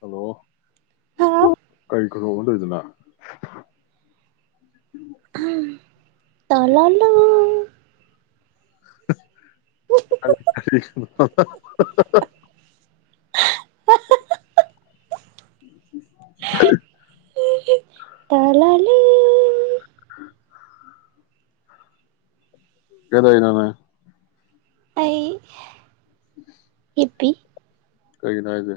Hello ꯀꯔꯤ ꯈꯨꯅꯣꯛꯅꯣ ꯇꯧꯏꯗꯨꯅ ꯇꯂ ꯂꯥ [inaudible] [unintelligible] ꯍ ꯇꯂꯥ ꯂꯤ [inaudible] ꯀꯗꯣꯏꯅꯣ ꯅꯪ ꯑꯩ [inaudible] ꯎꯄꯤ ꯀꯩꯒꯤꯅꯣ ꯍꯥꯢꯁꯦ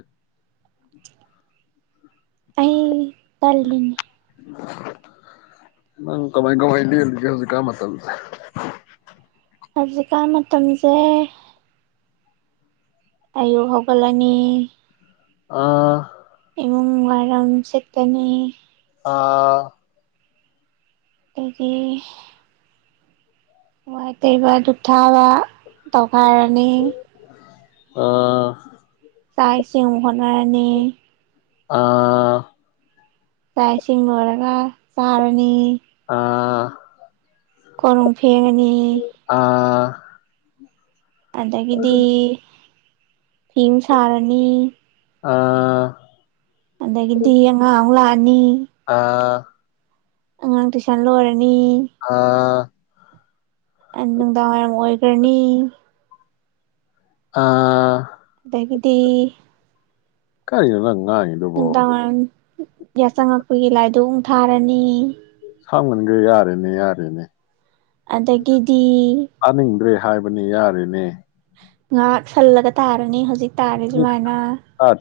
ꯑꯩ ꯇꯜꯂꯤꯅꯤ ꯅꯪ ꯀꯃꯥꯏ ꯀꯃꯥꯏ ꯂꯦꯂꯤꯒꯦ ꯍꯧꯖꯤꯛꯀꯥꯟ ꯃꯇꯝꯁꯦ ꯍꯧꯖꯤꯛꯀꯥꯟ ꯃꯇꯝꯁꯦ ꯑꯌꯨꯛ ꯍꯧꯒꯠꯂꯅꯤ ꯑꯥ ꯏꯃꯨꯡ ꯋꯥꯏꯔꯝ ꯁꯤꯠꯀꯅꯤ ꯑꯥ ꯑꯩꯗꯤ ꯋꯥꯢ ꯇꯩꯕ ꯗꯨꯛ ꯊꯥꯕ ꯇꯧ ꯊꯥꯔꯅꯤ ꯑ ꯆꯥꯛꯏꯁꯤꯡ ꯑꯃꯨꯛ ꯍꯣꯠꯅꯔꯅꯤ ꯑꯥ ꯥꯆꯥ ꯏꯁꯤꯡ ꯂꯣꯢꯔꯒꯥ ꯆꯔꯅꯤ ꯑꯥ ꯀꯣꯔꯣꯡ ꯐꯦꯡꯉꯅꯤ [inaudible] ꯑꯗꯒꯤꯗꯤ ꯐꯤ ꯑꯃꯨꯛ ꯁꯥꯔꯅꯤ ꯑꯥ ꯑꯗꯒꯤꯗꯤ ꯑꯉꯥꯡ ꯑꯃꯨꯛ ꯂꯥꯛꯑꯅꯤ ꯅꯤ ꯑꯥ ꯑꯥꯉꯥꯡ ꯇꯨꯁꯟ ꯂꯣꯢꯔꯅꯤ ꯍꯥ ꯅꯨꯡꯗꯥꯡꯋꯥꯏꯔꯝ ꯑꯣꯏꯒ꯭ꯔꯅꯤ ꯑꯥ ꯑꯗꯒꯤꯗꯤ ꯀꯩꯅꯣ ꯅꯪ ꯉꯥꯡꯉꯤꯗꯨꯕꯣ ꯅꯨꯡꯗꯥꯡꯋꯥꯔꯝ ꯋꯥꯆꯪꯉꯛꯄꯒꯤ ꯂꯥꯏꯗꯨꯛ ꯑꯃꯨꯛ ꯊꯥꯔꯅꯤ ꯍꯛ ꯃꯟꯔꯦ ꯌꯥꯔꯦꯅꯦ ꯌꯥꯔꯦꯅꯦ ꯑꯗꯒꯤꯗꯤ ꯇꯥꯅꯤꯡꯗ꯭ꯔꯦ ꯍꯥꯏꯕꯅꯤ ꯌꯥꯔꯦꯅꯦ ꯉꯥꯏꯍꯥꯛ ꯁꯜꯂꯒ ꯇꯥꯔꯅꯤ ꯍꯧꯖꯤꯛ ꯍꯧꯖꯤꯛ ꯇꯥꯔꯤꯁꯨꯃꯥꯏꯅ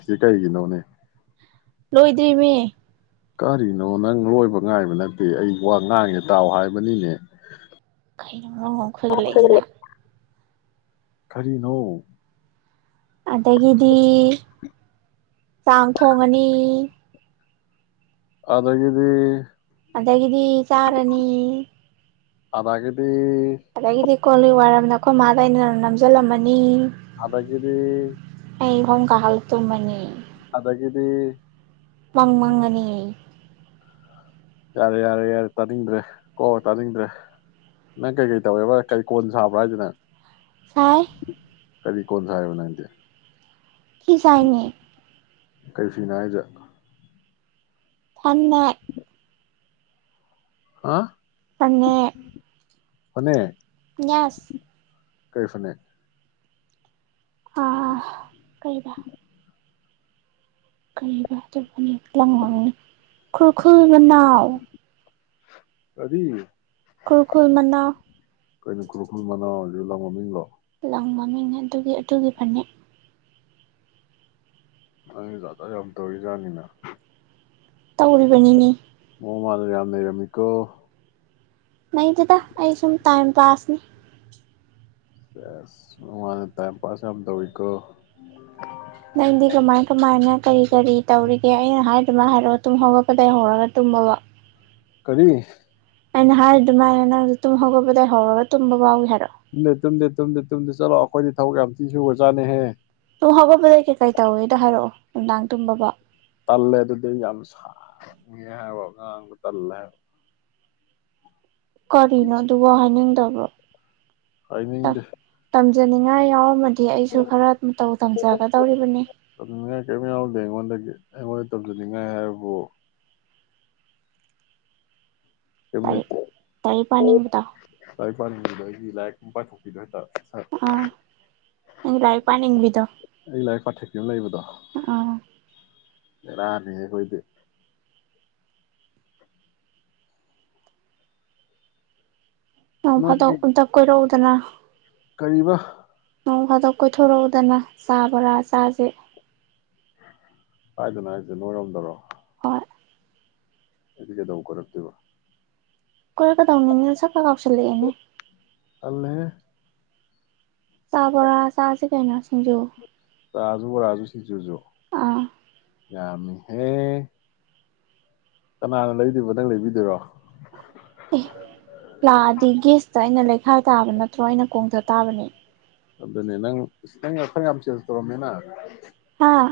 ꯁꯤ ꯀꯩꯒꯤ ꯅꯣꯅꯦ ꯂꯣꯏꯗ꯭ꯔꯤꯃꯤ ꯀꯔꯤꯅꯣ ꯅꯪ ꯂꯣꯏꯕ ꯉꯥꯏꯕ ꯅꯠꯇꯦ ꯑꯩ ꯋꯥ ꯉꯥꯡꯉꯦ ꯇꯥꯎ ꯍꯥꯏꯕꯅꯤꯅꯦ ꯀꯩ ꯂꯣꯟꯒꯥ ꯑꯃꯨꯛ ꯈꯣꯏꯒꯠꯂꯛ ꯢꯖꯤꯅꯥ ꯀꯔꯤꯅꯣ ꯑꯗꯒꯤꯗꯤ ꯆꯥꯛ ꯊꯣꯡꯉꯅꯤ ꯑꯗꯒꯤꯗꯤ ꯑꯗꯒꯤꯗꯤ ꯆꯥꯔꯅꯤ ꯑꯗꯒꯤꯗꯤ ꯑꯗꯒꯤꯗꯤ ꯀꯣꯜꯂꯤꯛ ꯋꯥꯏꯔꯝꯅ ꯃꯩꯈꯣꯢ ꯃꯥꯗ ꯑꯩꯅ ꯅꯝꯁꯤꯜꯂꯝꯃꯅꯤ ꯑꯗꯒꯤꯗꯤ ꯑꯩ ꯐꯃꯨꯡ ꯀꯥꯈꯠꯂ ꯇꯨꯝꯃꯅꯤ ꯑꯗꯒꯤꯗꯤ ꯃꯪ ꯃꯪꯉꯅꯤ ꯌꯥꯔꯦ ꯌꯥꯔꯦ ꯌꯥꯔꯦ ꯇꯥꯅꯤꯡꯗ꯭ꯔꯦ ꯀꯣ ꯇꯥꯅꯤꯡꯗ꯭ꯔꯦ ꯅꯪ ꯀꯩꯀꯩ ꯇꯧꯋꯦꯕ ꯀꯔꯤ ꯀꯣꯟ ꯁꯥꯕ꯭ꯔꯣ ꯍꯥꯏꯁꯦ ꯅꯪ ꯁꯥꯏ ꯀꯔꯤ ꯀꯣꯟ ꯁꯥꯢꯕ ꯅꯪꯗꯤ ꯐꯤ ꯁꯥꯏꯅꯦ ꯀꯩ ꯐꯤꯅꯣ ꯍꯥꯏꯖꯦ ꯈ꯭ꯋꯥꯡ ꯅꯥꯏ ꯍꯥ ꯐꯅꯦꯛ ꯐꯅꯦꯛ ꯌꯥꯁ ꯀꯩ ꯐꯅꯦꯛ ꯑꯥ ꯀꯩꯕ ꯀꯔꯤꯕ ꯑꯗꯨ ꯐꯅꯦꯛ ꯂꯥꯡ ꯃꯃꯤꯡ ꯈꯨꯔꯈꯨꯜ ꯃꯅꯥꯎ ꯀꯔꯤ ꯈꯨꯨꯜ ꯈꯨꯨꯜ ꯃꯅꯥꯎ ꯀꯩꯅꯣ ꯈꯨꯔꯈꯨꯜ ꯃꯅꯥꯎ ꯂꯪ ꯃꯃꯤꯡꯂꯣ ꯂꯪ ꯃꯃꯤꯡꯅꯦ ꯑꯗꯨꯒꯤ ꯑꯗꯨꯒꯤ ꯐꯅꯦꯛ ꯑꯗꯨ ꯖꯥꯠ ꯖꯥꯠ ꯌꯥꯝ ꯇꯧꯔꯤꯖꯥꯠꯅꯤꯅ ꯇꯧꯔꯤꯕꯅꯤꯅꯦ ꯃꯑꯣꯡ ꯃꯥꯟꯗ ꯌꯥꯝ ꯅꯩꯔꯝꯃꯤꯀꯣ ꯂꯩꯇꯦꯗꯥ ꯑꯩ ꯁꯨꯝ ꯇꯥꯏꯝ ꯄꯥꯁꯅꯤ ꯁꯦꯁ ꯋꯥꯅ ꯇꯥꯏꯝ ꯄꯥꯁ ꯌꯥꯝ ꯇꯧ ꯏꯀꯣ ꯅꯪꯗꯤ ꯀꯃꯥꯏ ꯀꯃꯥꯏꯅ ꯀꯔꯤ ꯀꯔꯤ ꯇꯧꯔꯤꯒꯦ ꯑꯩꯅ ꯍꯥꯏꯗꯨꯃ ꯍꯥꯏꯔꯛꯑꯣ ꯇꯨꯝ ꯍꯧꯔꯛꯄꯗꯩ ꯍꯧꯔꯒ ꯇꯨꯝꯃꯕꯣ ꯀꯔꯤ ꯑꯩꯅ ꯍꯥꯏꯔꯤ ꯑꯗꯨꯃꯥꯏꯅ ꯅꯪ ꯇꯨꯝꯍꯧꯒꯄꯗꯩ ꯑꯩ ꯍꯧꯔꯒ ꯇꯨꯝꯕ ꯐꯎꯋ ꯍꯥꯏ ꯇꯨꯝꯗꯦ ꯇꯨꯝꯗꯦ ꯇꯨꯝꯗꯦ ꯇꯨꯝꯗꯦ ꯆꯂꯣ ꯑꯣꯠ ꯑꯩꯈꯣꯏꯗꯤ ꯊꯕꯛ ꯌꯥꯝ ꯊꯤ ꯁꯨꯒ꯭ꯔꯖꯥꯅꯤꯍꯦ ꯇꯨꯝ ꯍꯧꯒꯠꯄꯗꯩ ꯀꯩꯀꯩ ꯇꯧꯏꯦꯗꯣ ꯍꯥꯏꯔꯛꯑꯣ ꯅꯨꯡꯗꯥꯡ ꯇꯨꯝꯕ ꯐꯥꯎ ꯇꯜꯂꯦ ꯑꯗꯨꯗꯤ ꯌꯥꯝ ꯁꯥꯡꯢ ꯍꯥꯏꯕ ꯉꯥꯡꯕ ꯇꯜꯂꯦ ꯍꯥꯏ ꯀꯔꯤꯅꯣ ꯑꯗꯨ ꯋꯥ ꯍꯥꯏꯅꯤꯡꯗꯕ ꯋꯥ ꯍꯥꯢꯅꯤꯡꯗꯦ ꯆꯤꯡꯅꯅꯤꯡꯉꯥꯏ ꯌꯥꯎꯔꯝꯃꯗꯤ ꯁꯤ ꯑꯩꯁꯨ ꯈꯔ ꯃꯇꯧ ꯇꯝꯖꯒꯗꯧꯔꯤꯕꯅꯤ ꯇꯝꯅꯤꯡꯉꯥꯏ ꯀꯔꯤꯝ ꯌꯥꯎꯗꯦ ꯑꯩꯉꯣꯟꯗꯒꯤ ꯑꯩꯉꯣꯟꯗ ꯇꯝꯖꯅꯤꯡꯉꯥꯏ ꯍꯥꯏꯕꯨ ꯀꯩꯝ ꯂꯥꯏꯔꯤꯛ ꯂꯩꯇꯦ ꯂꯥꯏꯔꯤꯛ ꯄꯥꯅꯤꯡꯕꯗꯣ ꯂꯥꯢꯔꯤꯛ ꯄꯥꯅꯤꯡꯕꯗꯒꯤ ꯂꯥꯏ ꯄꯥꯏꯊꯣꯛꯄꯤꯗꯣ ꯍꯥꯏꯇꯥ ꯑꯥ ꯂꯥꯏꯔꯤꯛ ꯄꯥꯅꯤꯡꯕꯤꯗꯣ ꯑꯩ ꯂꯥꯏꯔꯤꯛ ꯄꯥꯊꯦꯛꯄꯤ ꯑꯃ ꯑꯥ ꯕꯦꯔꯅꯤ ꯑꯩꯈꯣꯏꯗꯤ ꯅꯣꯡ ꯐꯥꯗꯣꯛ ꯅꯣꯏ ꯑꯝꯇ ꯀꯣꯏꯔꯛꯎꯗꯅ ꯀꯔꯤꯕ ꯅꯣꯡ ꯐꯥꯗꯣꯛ ꯀꯣꯏꯊꯣꯔꯛꯎꯗꯅ ꯆꯥ ꯕꯣꯔꯥ ꯆꯥꯁꯦ ꯀꯥꯢꯗꯅꯣ ꯍꯥꯏꯁꯦ ꯅꯣꯏꯔꯣꯝꯗꯔꯣ ꯍꯣꯢ ꯑꯩꯗꯤ ꯀꯩꯗꯧ ꯀꯔꯛꯇꯣꯏꯕ ꯀꯣꯏꯔꯛꯀꯗꯧꯅꯤꯅꯦ ꯁꯛꯀ ꯀꯥꯎꯁꯜꯂꯛꯑꯦꯅꯦ ꯇꯜꯂꯦꯍꯦ ꯆꯥ ꯕꯣꯔꯥ ꯆꯥꯁꯤ ꯀꯩꯅꯣ ꯁꯤꯡꯖꯨ ꯆꯥꯁꯨ ꯕꯣꯔꯥꯁꯨ ꯁꯤꯡꯖꯨꯁꯨ ꯑꯥ ꯌꯥꯃꯤꯍꯦ ꯀꯅꯥꯅ ꯂꯩꯗꯣꯏꯕ ꯅꯪ ꯂꯩꯕꯤꯗꯣꯏꯔꯣ ꯑꯦ ꯌꯥꯗꯦ ꯒꯦꯁꯇ ꯑꯩꯅ ꯂꯩ ꯏꯁꯥ ꯇꯥꯕ ꯅꯠꯇ꯭ꯔꯣ ꯑꯩꯅ ꯀꯣꯡꯊ ꯇꯥꯕꯅꯦ ꯑꯗꯨꯅꯦ ꯅꯪ ꯅꯪ ꯁꯛ ꯌꯥꯝ ꯆꯦꯟꯖ ꯇꯧꯔꯝꯃꯦꯅ ꯍꯥꯥ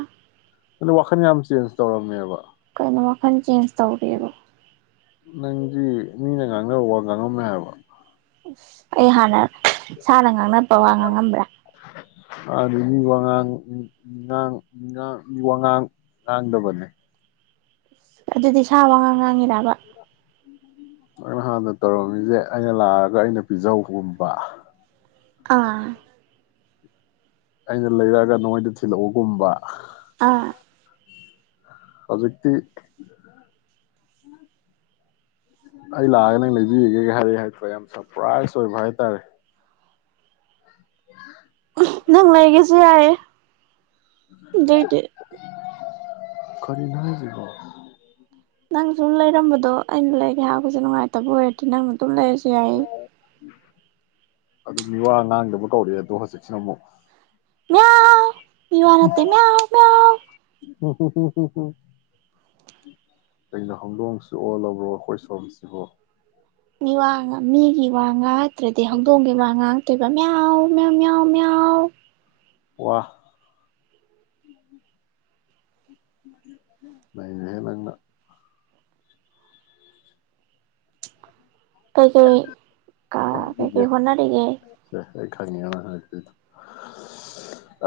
ꯑꯗꯨ ꯋꯥꯈꯜ ꯌꯥꯝ ꯆꯦꯟꯖ ꯇꯧꯔꯝꯃꯦꯕ ꯀꯩꯅꯣ ꯋꯥꯈꯜ ꯆꯦꯟꯖ ꯇꯧꯔꯦꯕꯣ ꯅꯪꯗꯤ ꯃꯤꯅ ꯉꯥꯡꯅꯕ ꯋꯥ ꯉꯥꯡꯉꯝꯃꯦ ꯍꯥꯏꯕ ꯑꯁ ꯑꯩ ꯍꯥꯟꯅ ꯁꯥꯅ ꯉꯥꯡꯅꯕ ꯋꯥ ꯉꯥꯡꯉꯝꯕ꯭ꯔꯥ ꯃꯤ ꯋꯥꯉꯥꯡꯉꯥꯡ ꯉꯥꯡ ꯃꯤ ꯋꯥꯉꯥꯡ ꯉꯥꯡꯗꯕꯅꯦ ꯑꯗꯨꯗꯤ ꯁꯥ ꯋꯉꯥꯡ ꯉꯥꯡꯉꯤꯔ ꯑꯕ ꯅꯪꯅ ꯍꯥꯟꯅ ꯇꯧꯔꯝꯃꯤꯁꯦ ꯑꯩꯅ ꯂꯥꯛꯑꯒ ꯑꯩꯅ ꯄꯤꯖꯧꯕꯒꯨꯝꯕ ꯑꯥ ꯑꯩꯅ ꯂꯩꯔꯛꯑꯒ ꯅꯉꯣꯏꯗ ꯊꯤꯜꯂꯛꯑꯣꯒꯨꯝꯕ ꯑꯥ ꯍꯧꯖꯤꯛꯇꯤ ꯑꯩ ꯂꯥꯛꯑꯒ ꯅꯪ ꯂꯩꯕꯤꯔꯒꯦꯒ ꯍꯥꯏꯔ ꯍꯥꯏ ꯌꯥꯝ ꯁꯔꯄ꯭ꯔꯥꯏꯖ ꯑꯣꯏꯕ ꯍꯥꯏꯇꯥꯔꯦ [inaudible] ꯅꯪ ꯂꯩꯒꯦꯁꯨ ꯌꯥꯏ ꯑꯗꯨꯏꯗꯤ ꯈꯔꯤꯅꯣ ꯍꯥꯏꯁꯤꯕꯣ ꯅꯪꯁꯨ ꯂꯩꯔꯝꯕꯗꯣ ꯑꯩꯅ ꯂꯩꯒꯦ ꯍꯥꯏꯕꯁꯦ ꯅꯨꯡꯉꯥꯏꯇꯕ ꯑꯣꯏꯔꯗꯤ ꯅꯪꯅ ꯑꯗꯨꯝ ꯂꯩꯔꯁꯨ ꯌꯥꯏ ꯑꯗꯨ ꯃꯤꯋꯥ ꯉꯥꯡꯗꯕ ꯀꯧꯔꯛꯑꯦ ꯑꯗꯣ ꯍꯧꯖꯤꯛꯁꯤꯅ ꯑꯃꯨꯛ ꯃꯤꯌꯥꯎ ꯃꯤꯋꯥ ꯅꯠꯇꯦ ꯃꯤꯑꯎ ꯃꯤꯑꯎ ꯎ ꯎ ꯎ ꯀꯩꯅꯣ ꯍꯧꯗꯣꯡꯁꯨ ꯑꯣꯜꯂꯕ꯭ꯔꯣ ꯑꯩꯈꯣꯏ ꯁꯣꯝꯁꯤꯕꯣ ꯃꯤ ꯋꯥ ꯃꯤꯒꯤ ꯋꯥ ꯉꯥꯉꯛ ꯅꯠꯇ꯭ꯔꯗꯤ ꯍꯧꯗꯣꯡꯒꯤ ꯋꯥ ꯉꯥꯡꯇꯣꯏꯕ ꯃꯤꯌꯎ ꯃꯤꯌꯎ ꯃꯤꯌꯥꯎ ꯃꯤꯌꯥꯎ ꯋꯥ ꯅꯩꯔꯦꯍꯦ ꯅꯪꯅ ꯀꯩ ꯀꯩ ꯀ ꯍꯣꯠꯅꯔꯤꯁꯦ ꯀꯩꯀꯩ ꯍꯣꯠꯅꯔꯤꯒꯦ ꯁꯦ ꯑꯩ ꯈꯪꯉꯦ ꯅꯪ ꯍꯥꯏꯔꯛꯇꯣꯢꯗꯣ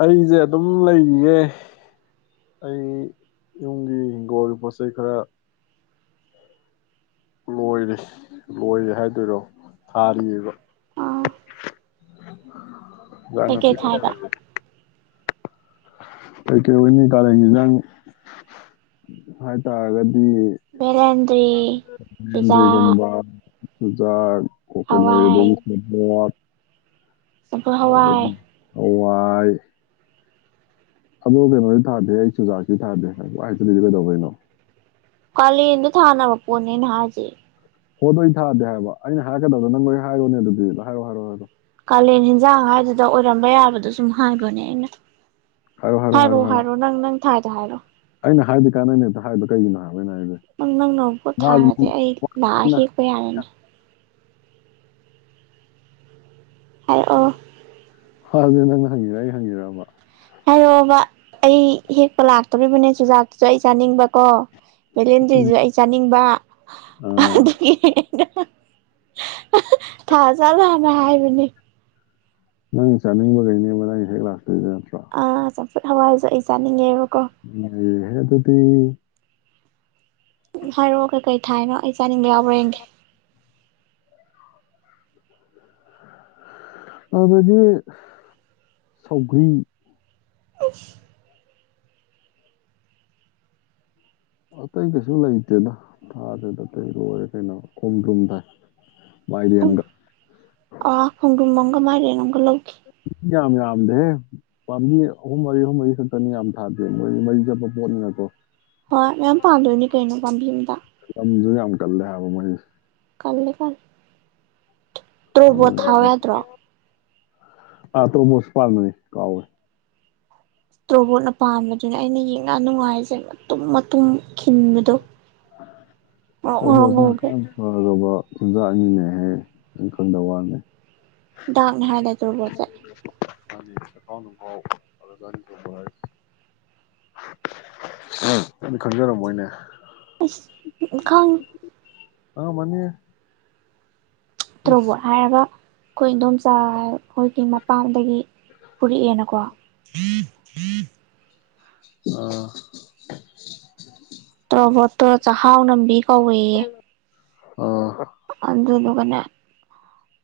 ꯑꯩꯁꯦ ꯑꯗꯨꯝ ꯂꯩꯔꯤꯌꯦ ꯑꯩ ꯌꯨꯝꯒꯤ ꯍꯤꯡꯒꯣꯜꯒꯤ ꯄꯣꯠꯆꯩ ꯈꯔ ꯂꯣꯏꯔꯦ ꯂꯣꯏꯔꯦ ꯍꯥꯏꯗꯣꯏꯔꯣ ꯊꯥꯔꯤꯑꯕ ꯑꯥ [inaudible] ꯏꯟꯖꯥꯡ ꯅꯥꯄꯤ ꯀꯩꯀꯩ ꯈꯔ ꯊꯥꯏꯕ ꯊꯥꯔꯤꯌ ꯀꯩꯀꯩ ꯑꯣꯏꯅꯤ ꯀꯥꯂꯦꯟꯒꯤ ꯏꯟꯖꯥꯡ ꯍꯥꯏꯇꯥꯔꯒꯗꯤ ꯚꯦꯂꯦꯟꯗ꯭ꯔꯤ ꯆꯨꯖꯥꯛ ꯕꯦꯟꯗ꯭ꯔꯤꯒꯨꯝꯕ ꯆꯨꯖꯥꯛ ꯀꯣꯀꯅ ꯍꯋꯥꯏ [unintelligible] ꯑꯃꯨꯀ ꯍꯋꯥꯏ ꯍꯣꯋꯥꯏ ꯑꯗꯣ ꯀꯩꯅꯣꯗꯤ ꯊꯥꯗꯦꯍꯦ ꯆꯨꯖꯥꯛꯇꯤ ꯊꯥꯗꯦ ꯄꯨꯍꯥꯏ ꯍꯥꯏꯖꯤꯂꯤꯗꯣ ꯀꯩꯗꯧꯕꯩꯅꯣ ꯀꯂꯦꯟꯗ ꯊꯥꯅꯕ ꯄꯣꯠꯅꯦ ꯑꯩꯅ ꯍꯥꯢꯖꯦ ꯍꯣꯗꯣꯏ ꯑꯩ ꯊꯥꯗꯦ ꯍꯥꯏꯕ ꯑꯩꯅ ꯍꯥꯏꯒꯗꯕꯗꯣ ꯅꯪ ꯂꯣꯏ ꯍꯥꯏꯔꯣꯅꯦ ꯑꯗꯨꯗꯤ ꯍꯥꯏꯔꯣ ꯍꯥꯏꯔꯑꯣ ꯍꯥꯏꯔꯣ ꯀꯥꯂꯦꯟ ꯏꯟꯖꯥꯡ ꯍꯥꯏꯗꯨꯗ ꯑꯣꯏꯔꯝꯕ ꯌꯥꯕꯗꯣ ꯁꯨꯝ ꯍꯥꯏꯕꯅꯦ ꯑꯩꯅ ꯍꯥꯏꯔꯣ ꯍꯥꯏꯔꯣ ꯍꯥꯏꯔꯣꯑꯣ ꯍꯥꯏꯔꯣ ꯅꯪ ꯅꯪ ꯊꯥꯢꯗꯣ ꯍꯥꯏꯔꯣ ꯍꯥꯢꯕꯗꯤ ꯀꯥꯟꯅꯗꯦ ꯑꯝꯇ ꯍꯥꯢꯕꯗ ꯀꯩꯒꯤꯅꯣ ꯍꯥ ꯅꯪ ꯅꯪꯅ ꯄꯣꯠ ꯊꯥꯔꯗꯦ ꯑꯩ ꯂꯥꯛꯑ ꯅꯪ- ꯑꯩꯅ ꯍꯦꯛꯄ ꯌꯥꯔꯅꯤ ꯍꯥꯢꯔꯛꯑꯣ ꯍ ꯗꯨ ꯅꯪꯅ ꯍꯪꯉꯤꯔ ꯑꯩ ꯍꯪꯉꯤꯔꯕ ꯍꯥꯏꯔꯑꯣꯕ ꯑꯩ ꯍꯦꯛꯄ ꯂꯥꯛꯇꯣꯔꯤꯕꯅꯦ ꯆꯨꯖꯥꯛꯇꯨꯁꯨ ꯑꯩ ꯆꯥꯅꯤꯡꯕꯀꯣ ꯎꯝ. ꯚꯦꯂꯦꯟꯗꯔꯤꯁꯨ ꯑꯩ ꯆꯥꯅꯤꯡꯕ ꯑꯥ ꯑꯥꯗꯨꯒꯤ ꯑꯍ ꯑꯍ ꯊꯥꯖꯥꯠꯂꯅ ꯍꯥꯢꯕꯅꯦ ꯅꯪ ꯆꯥꯅꯤꯡꯕ ꯒꯩꯅꯦꯕ ꯅꯪ ꯍꯦꯛ ꯂꯥꯛꯇꯣꯏꯖꯦ ꯑ ꯆꯝꯐꯨꯠ ꯍꯋꯥꯏꯁꯨ ꯑꯩ ꯆꯥꯅꯤꯡꯉꯦꯕ ꯏꯌꯦ ꯍꯦ ꯑꯗꯨꯗꯤ ꯎ ꯍꯥꯏꯔꯣ ꯀꯩ ꯀꯩ ꯊꯥꯏꯅꯣ ꯑꯩꯁ ꯆꯥꯅꯤꯡꯕ ꯌꯥꯎꯕ꯭ꯔꯥ ꯌꯦꯢꯒꯦ ꯑꯕꯗꯤ ꯁꯥꯎꯒ꯭ꯔꯤ ꯑꯁ ꯑꯇꯩ ꯀꯩꯁꯨ ꯂꯩꯇꯦꯗ ꯊꯥꯗꯦꯗ ꯑꯇꯩ ꯂꯣꯏꯔꯦ ꯀꯩꯅꯣ ꯈꯣꯡꯗ꯭ꯔꯨꯝ ꯊꯥꯏ ꯍꯝ ꯃꯥꯏꯔꯦꯟꯒ ꯑꯥ ꯈꯣꯡꯗꯨ꯭ꯝ ꯑꯃꯒ ꯃꯥꯢꯔꯦꯟ ꯑꯃꯒ ꯂꯧꯒꯦ ꯌꯥꯝ ꯌꯥꯝꯗꯦꯍꯦ ꯄꯥꯝꯕꯤ ꯑꯍꯨꯝ ꯃꯔꯤ ꯑꯍꯨꯝ ꯃꯔꯤ ꯈꯛꯇꯅꯤ ꯌꯥꯝ ꯊꯥꯗꯦ ꯃꯣꯏꯗꯤ ꯃꯔꯤ ꯆꯠꯄ ꯄꯣꯠꯅꯤꯅꯀꯣ ꯍꯣꯏ ꯃꯌꯥꯝ ꯄꯥꯟꯗꯣꯏꯅꯤ ꯀꯩꯅꯣ ꯄꯥꯝꯕꯤ ꯑꯝꯗ ꯂꯝꯗꯣ ꯌꯥꯝ ꯀꯜꯂꯦ ꯍꯥꯢꯕ ꯃꯣꯢꯁꯦ ꯇꯜꯂꯤꯀꯥꯜ ꯇ꯭ꯔꯣꯕꯣꯠ ꯊꯥꯎ ꯌꯥꯗ꯭ꯔꯣ ꯑ ꯇ꯭ꯔꯣꯕꯣꯠ ꯄꯥꯟꯕꯅꯦ ꯀꯥꯎꯋꯦ ꯇ꯭ꯔꯣꯕꯣꯠꯅ ꯄꯥꯝꯕꯗꯨꯅꯦ ꯑꯩꯅ ꯌꯦꯡꯉ ꯅꯨꯡꯉꯥꯏꯔꯤꯁꯦ ꯃꯇꯨꯝ ꯃꯇꯨꯝ ꯈꯤꯟꯕꯗꯣ ꯉꯧꯔꯣꯛ ꯉꯧꯔꯣꯛ ꯇ꯭ꯔꯣꯕꯣꯠꯅ ꯉꯧꯒꯩ ꯍꯛꯆꯥꯡ ꯐꯔꯕ ꯆꯤꯟꯖꯥꯛꯅꯤꯅꯦꯍꯦ ꯅꯪꯈꯪꯗ ꯋꯥꯅꯦ ꯗꯥꯛꯅꯤ ꯍꯥꯏꯗꯥꯏ ꯇ꯭ꯔꯣꯕꯣꯠꯁꯦ [unintelligible] ꯅꯪꯗꯤ ꯈꯪꯖꯔꯝꯃꯣꯢꯅꯦ ꯏꯁ ꯎ ꯈꯪ ꯈꯪꯑꯝꯃꯅꯤꯍꯦ ꯇ꯭ꯔꯣꯕꯣꯠ ꯍꯥꯏꯔꯒ ꯑꯩꯈꯣꯏ ꯏꯗꯣꯝꯆꯥ ꯍꯥꯏ ꯑꯩꯈꯣꯏꯒꯤ ꯃꯄꯥꯝꯗꯒꯤ ꯄꯨꯔꯛꯑꯦꯅꯀꯣ ꯑꯥ ꯇ꯭ꯔꯣꯕꯣꯠꯇꯣ ꯆꯍꯥꯎ ꯅꯝꯕꯤ ꯀꯧꯌꯦ ꯑꯥꯍꯥ ꯑꯗꯨꯗꯨꯒꯅꯦ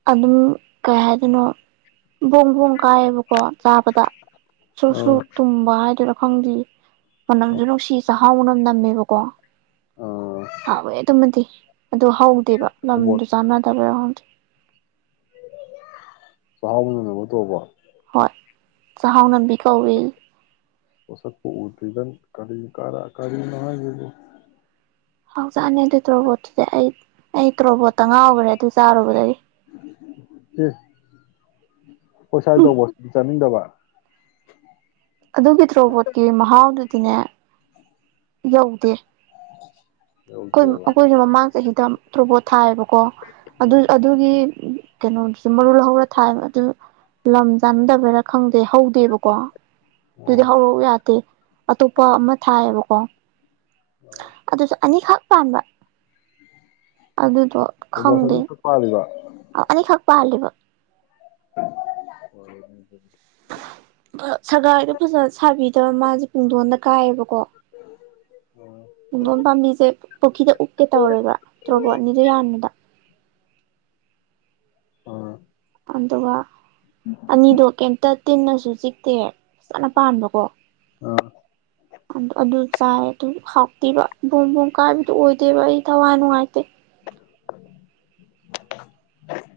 ꯑꯗꯨꯝ ꯀꯩ ꯍꯥꯏꯗꯣꯏꯅꯣ ꯕꯣꯡ ꯕꯣꯡ ꯀꯥꯏꯑꯦꯕꯀꯣ ꯆꯥꯕꯗ ꯁꯨ ꯁꯨ ꯑꯥ ꯇꯨꯝꯕ ꯍꯥꯏꯗꯨꯔ ꯈꯪꯗꯤꯌꯦ ꯃꯅꯝꯖꯦ ꯅꯨꯡꯁꯤ ꯆꯥꯎ ꯐꯥꯕ ꯅꯝꯃꯦꯕꯥꯀꯣ ꯑꯥ ꯍꯥꯎꯌꯦ ꯑꯗꯨꯃꯗꯤ ꯉꯝꯗꯦ ꯔꯣꯕꯣꯠ ꯆꯥꯟꯅꯗꯕꯩꯔ [inaudible] ꯆꯥꯍꯥꯎ ꯃꯅꯝ ꯅꯝꯃ ꯇꯣꯛꯑꯕꯣ ꯍꯣꯏ ꯆꯥꯍꯥꯎꯅꯝꯕꯤ ꯀꯧꯌꯦꯌꯦ ꯃꯁꯛꯄꯨ ꯎꯗ꯭ꯔꯤꯗ ꯀꯔꯤ ꯀꯅꯥ ꯀꯔꯤꯅꯣ ꯍꯥꯏꯁꯤꯕꯣ ꯍꯥꯎ ꯆꯥꯅꯤ ꯑꯗꯨ ꯇ꯭ꯔꯣꯕꯣꯠꯇꯨꯗꯤ ꯑꯩ ꯑꯩ ꯇ꯭ꯔꯣꯕꯣꯠꯇ ꯉꯥꯎꯒ꯭ꯔꯦ ꯑꯗꯨ ꯆꯥꯔꯨꯕꯗꯒꯤ ꯑꯦ ꯈꯣꯏꯁꯥꯏ ꯇꯧꯕ ꯆꯥꯅꯤꯡꯗꯕ ꯑꯗꯨꯒꯤ ꯇ꯭ꯔꯣꯕꯣꯠꯀꯤ ꯃꯍꯥꯎꯗꯨ ꯗꯤꯅꯦ ꯌꯧꯗꯦ ꯈꯣꯏ ꯌꯧꯗꯦꯕ ꯑꯩꯈꯣꯏꯖꯨ ꯃꯃꯥꯡ ꯆꯍꯤꯗ ꯇ꯭ꯔꯨꯣꯕꯣꯠ ꯊꯥꯏꯑꯦꯕꯀꯣ ꯑꯗꯨ ꯑꯥ ꯑꯗꯨꯒꯤ ꯀꯩꯅꯣꯗꯨꯖꯨ ꯃꯔꯨ ꯂꯧꯍꯧꯔ ꯊꯥꯏꯕ ꯑꯗꯨ ꯂꯝ ꯆꯥꯟꯅꯗꯕꯩꯔ ꯈꯪꯗꯦ ꯍꯧꯗꯦꯕꯀꯣ ꯑꯗꯨꯗꯤ ꯑꯥ ꯍꯧꯔꯧꯎ ꯌꯥꯗꯦ ꯑꯇꯣꯞꯄ ꯑꯃ ꯊꯥꯏꯑꯦꯕꯀꯣ ꯑꯗꯨꯁꯨ ꯑꯅꯤꯈꯛ ꯄꯥꯟꯕ ꯑꯗꯨ ꯇ꯭ꯔꯣꯕꯣꯠ ꯑꯅꯤꯈꯛ ꯄꯥꯜꯂꯤꯕ ꯑꯥ ꯑꯅꯤꯈꯛ ꯄꯥꯜꯂꯤꯕ [unintelligible] ꯁꯒꯥꯏꯗꯣ ꯐꯖꯅ ꯁꯥꯕꯤꯗꯕ ꯃꯥꯖꯦ ꯄꯨꯡꯗꯣꯟ ꯗ ꯀꯥꯏꯌꯦꯕ ꯀꯣ ꯄꯨꯡꯗꯣꯟ ꯄꯥꯝꯕꯤꯖꯦ ꯄꯨꯈꯤꯗ ꯎꯞꯀꯦ ꯇꯧꯔꯦꯕ ꯇ꯭ꯔꯣꯕꯣꯠ ꯑꯅꯤꯗꯣ ꯌꯥꯟꯕꯗ ꯑꯥ ꯑꯗꯨꯒ ꯑꯅꯤꯗꯣ ꯀꯩꯝꯇ ꯇꯤꯟꯅꯁꯨ ꯆꯤꯛꯇꯦ ꯐꯖꯅ ꯄꯥꯟꯕꯀꯣ ꯑꯥ ꯑꯗꯨ ꯑꯗꯨ ꯆꯥꯏ ꯑꯗꯨ ꯍꯥꯎꯇꯤꯕ ꯕꯣꯝ ꯕꯣꯝ ꯀꯥꯏꯕꯗꯨ ꯑꯣꯏꯗꯦꯕ ꯑꯩ ꯊꯋꯥꯏ ꯅꯨꯡꯉꯥꯏꯇꯦ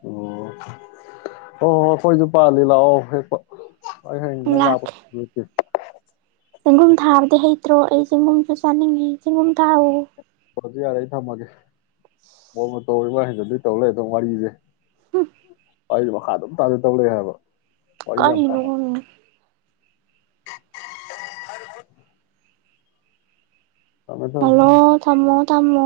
ꯑꯣ ꯑꯣ ꯑꯩꯈꯣꯏꯖꯨ ꯄꯥꯜꯂꯤ ꯂꯥꯛꯑꯣ ꯍꯦꯛꯄ ꯑꯩ ꯍꯌꯦꯡ ꯅꯪ ꯂꯥꯛꯄ ꯂꯥꯛꯀꯦ ꯄꯨꯕꯤꯔꯛꯀꯦ ꯆꯦꯡꯒꯨꯝ ꯊꯥꯕꯗꯤ ꯍꯩ ꯇ꯭ꯔꯣ ꯑꯩ ꯆꯦꯡꯒꯨꯝꯁꯨ ꯆꯥꯅꯤꯡꯉꯦ ꯆꯤꯡꯒꯨꯝ ꯊꯥꯍꯧꯋꯦ ꯐꯣꯟꯖꯦ ꯌꯥꯔꯦ ꯑꯩ ꯊꯝꯃꯒꯦ [unintelligible] [unintelligible] ꯇꯧ ꯂꯩ ꯑꯗꯣ ꯋꯥꯔꯤꯖꯦ ꯋꯥꯔꯤꯖꯦ ꯃꯈꯥ ꯑꯗꯨꯝ ꯇꯥꯗꯧ ꯇꯧ ꯂꯩ ꯍꯥꯏꯕ ꯋꯥꯔꯤ ꯌꯥꯝ ꯀꯔꯤꯅꯣ ꯀꯥꯕ ꯅꯪ [inaudible] ꯊꯝꯃꯦ ꯊꯝꯃꯦ ꯍꯜꯂꯣ ꯊꯝꯃꯣ ꯇꯝꯃꯣ